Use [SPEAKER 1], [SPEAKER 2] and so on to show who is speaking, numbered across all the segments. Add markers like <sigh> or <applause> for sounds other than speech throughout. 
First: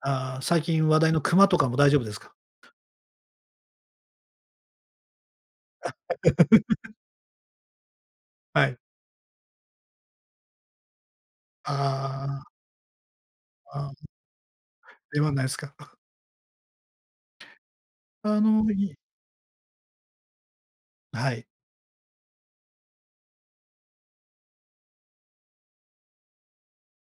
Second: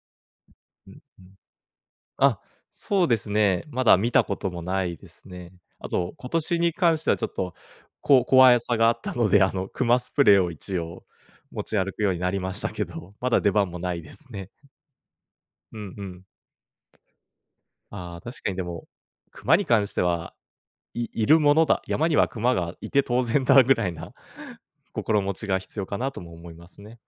[SPEAKER 1] あ、最近
[SPEAKER 2] うん、
[SPEAKER 1] 話題の
[SPEAKER 2] うん。
[SPEAKER 1] 熊とかも大丈夫ですか？
[SPEAKER 2] あ、そうですね、まだ見たこともないですね。あと、今年に
[SPEAKER 1] <laughs>
[SPEAKER 2] 関してはちょっとこう、こわや
[SPEAKER 1] は
[SPEAKER 2] さ
[SPEAKER 1] い。
[SPEAKER 2] があったので、あの熊スプレーを一応、持ち歩くように
[SPEAKER 1] あ
[SPEAKER 2] なり
[SPEAKER 1] あ。
[SPEAKER 2] ましたけど、まだ出番も
[SPEAKER 1] あ
[SPEAKER 2] ない
[SPEAKER 1] ん。
[SPEAKER 2] ですね。
[SPEAKER 1] 出番ないすか？
[SPEAKER 2] うん
[SPEAKER 1] <chuckles>
[SPEAKER 2] うん。あ、
[SPEAKER 1] あ
[SPEAKER 2] 確かにで
[SPEAKER 1] の、
[SPEAKER 2] も
[SPEAKER 1] い
[SPEAKER 2] 熊に関しては、いい
[SPEAKER 1] は
[SPEAKER 2] る
[SPEAKER 1] い。
[SPEAKER 2] ものだ、山には熊がいて当然だぐらいな、心持ちが必要かなとも思いますね。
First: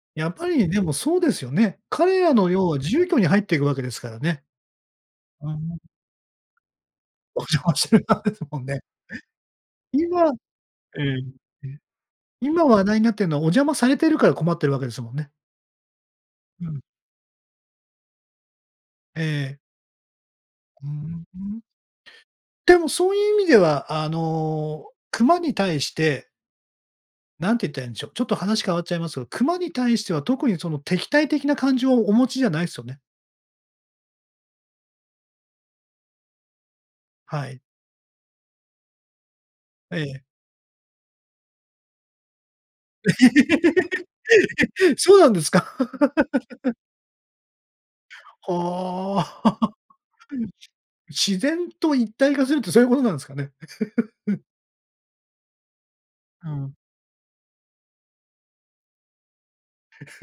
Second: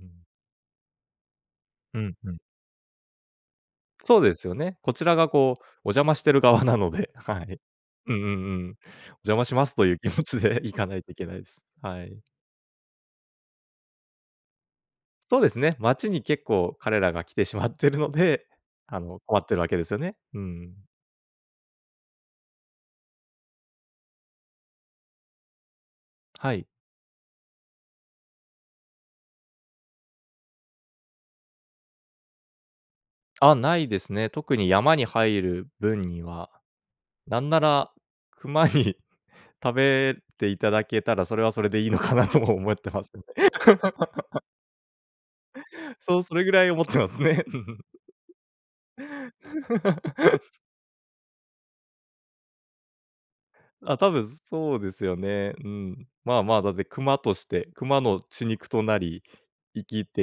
[SPEAKER 2] ん、うん。
[SPEAKER 1] やっぱりでもそうですよね。
[SPEAKER 2] うん、
[SPEAKER 1] 彼
[SPEAKER 2] う
[SPEAKER 1] ら
[SPEAKER 2] ん。
[SPEAKER 1] の要は住居に入っていくわけですか
[SPEAKER 2] そ
[SPEAKER 1] ら
[SPEAKER 2] うで
[SPEAKER 1] ね。
[SPEAKER 2] すよね。こちらが
[SPEAKER 1] あ、う
[SPEAKER 2] こう、
[SPEAKER 1] ん。
[SPEAKER 2] お邪魔してる側なので、は
[SPEAKER 1] お
[SPEAKER 2] い。
[SPEAKER 1] 邪魔してる
[SPEAKER 2] う
[SPEAKER 1] 側
[SPEAKER 2] んう
[SPEAKER 1] です
[SPEAKER 2] ん
[SPEAKER 1] もん
[SPEAKER 2] うん。
[SPEAKER 1] ね。
[SPEAKER 2] お邪魔しますとい
[SPEAKER 1] え。
[SPEAKER 2] う気持
[SPEAKER 1] 今
[SPEAKER 2] ちで行かない
[SPEAKER 1] え
[SPEAKER 2] といけないです。
[SPEAKER 1] え。え。
[SPEAKER 2] はい。
[SPEAKER 1] 今話題になっているのはお邪魔されているから困ってるわけですもんね。
[SPEAKER 2] そうですね、街に結
[SPEAKER 1] う
[SPEAKER 2] 構
[SPEAKER 1] ん。
[SPEAKER 2] 彼らが来てしまっているので、あ
[SPEAKER 1] え
[SPEAKER 2] の、困ってい
[SPEAKER 1] え。
[SPEAKER 2] るわけですよね。うんうん。
[SPEAKER 1] うんうん、うーん。でもそういう意味では、あの、熊に対して
[SPEAKER 2] はい。
[SPEAKER 1] 何て言ったらいんでしょう、ちょっと話変わっちゃいますが、熊に対しては特にその敵対的な感情をお持ちじゃないすよね。
[SPEAKER 2] あ、ないですね。特に山に入る分には。な
[SPEAKER 1] は
[SPEAKER 2] んな
[SPEAKER 1] い。
[SPEAKER 2] ら熊に <chuckles> 食
[SPEAKER 1] え
[SPEAKER 2] べ
[SPEAKER 1] え。
[SPEAKER 2] ていただけたら、それはそれでいいのかなとも思ってますね。<laughs>
[SPEAKER 1] <laughs> そうなんですか？
[SPEAKER 2] そう、それぐらい
[SPEAKER 1] <laughs>
[SPEAKER 2] 思ってますね。<laughs>
[SPEAKER 1] はあ。
[SPEAKER 2] <laughs>
[SPEAKER 1] <chuckles> 自然と一体化するってそういうことなんですかね。
[SPEAKER 2] あ、多分
[SPEAKER 1] <laughs>
[SPEAKER 2] そうですよね。うん。まあ、
[SPEAKER 1] う
[SPEAKER 2] まあ、だ
[SPEAKER 1] ん。
[SPEAKER 2] って熊として、熊の血肉となり、生きて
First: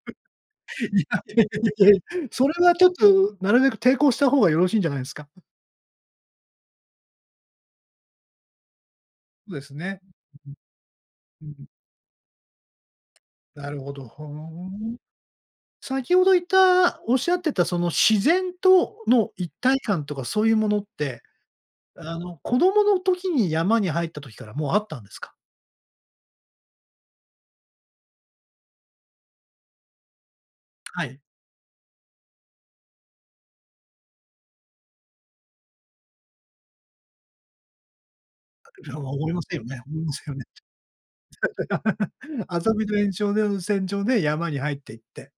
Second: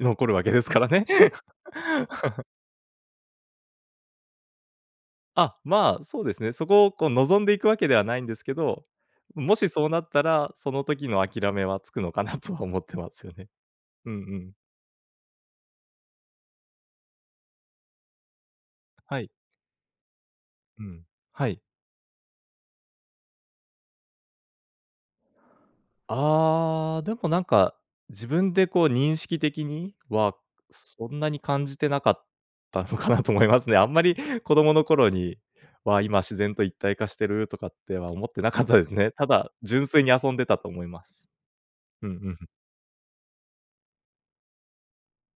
[SPEAKER 2] 残るわけですから
[SPEAKER 1] い
[SPEAKER 2] ね。
[SPEAKER 1] や、いやいやいや、
[SPEAKER 2] <laughs>
[SPEAKER 1] それはちょっとなるべく抵抗した方がよろしんじゃないですか？
[SPEAKER 2] あ、ま、そうですね。そこをこう望んでいくわけではないんですけど、うん、
[SPEAKER 1] そう
[SPEAKER 2] も
[SPEAKER 1] で
[SPEAKER 2] し
[SPEAKER 1] す
[SPEAKER 2] そう
[SPEAKER 1] ね。
[SPEAKER 2] なったら、その時の
[SPEAKER 1] ん、
[SPEAKER 2] 諦
[SPEAKER 1] ん、うん、
[SPEAKER 2] め
[SPEAKER 1] ん。
[SPEAKER 2] はつくのかなとは思ってますよね。
[SPEAKER 1] なるほど、
[SPEAKER 2] うんう
[SPEAKER 1] ふ
[SPEAKER 2] ん。
[SPEAKER 1] ん。先ほど言った、おっしゃってたその自然と
[SPEAKER 2] はい。
[SPEAKER 1] の一体感とかそういうもの
[SPEAKER 2] う
[SPEAKER 1] っ
[SPEAKER 2] ん、
[SPEAKER 1] て、
[SPEAKER 2] はい。
[SPEAKER 1] あの、子供の時に山に入った時からもうあったんですか？
[SPEAKER 2] ああ、でもなんか自分でこう認識的には、
[SPEAKER 1] は
[SPEAKER 2] そん
[SPEAKER 1] い。
[SPEAKER 2] なに感じてなかったのかなと思いますね。あんまり子供の頃には、今自然と一体化してるとかっては思ってなかっ
[SPEAKER 1] あ、
[SPEAKER 2] たで
[SPEAKER 1] り
[SPEAKER 2] す
[SPEAKER 1] ょうは
[SPEAKER 2] ね。た
[SPEAKER 1] 思いま
[SPEAKER 2] だ
[SPEAKER 1] せんよね、
[SPEAKER 2] 純
[SPEAKER 1] 思
[SPEAKER 2] 粋
[SPEAKER 1] い
[SPEAKER 2] に
[SPEAKER 1] ませ
[SPEAKER 2] 遊
[SPEAKER 1] ん
[SPEAKER 2] ん
[SPEAKER 1] よね。
[SPEAKER 2] でたと思います。うんう
[SPEAKER 1] <laughs>
[SPEAKER 2] ん。
[SPEAKER 1] 遊びの延長で延線上で山に入って行って。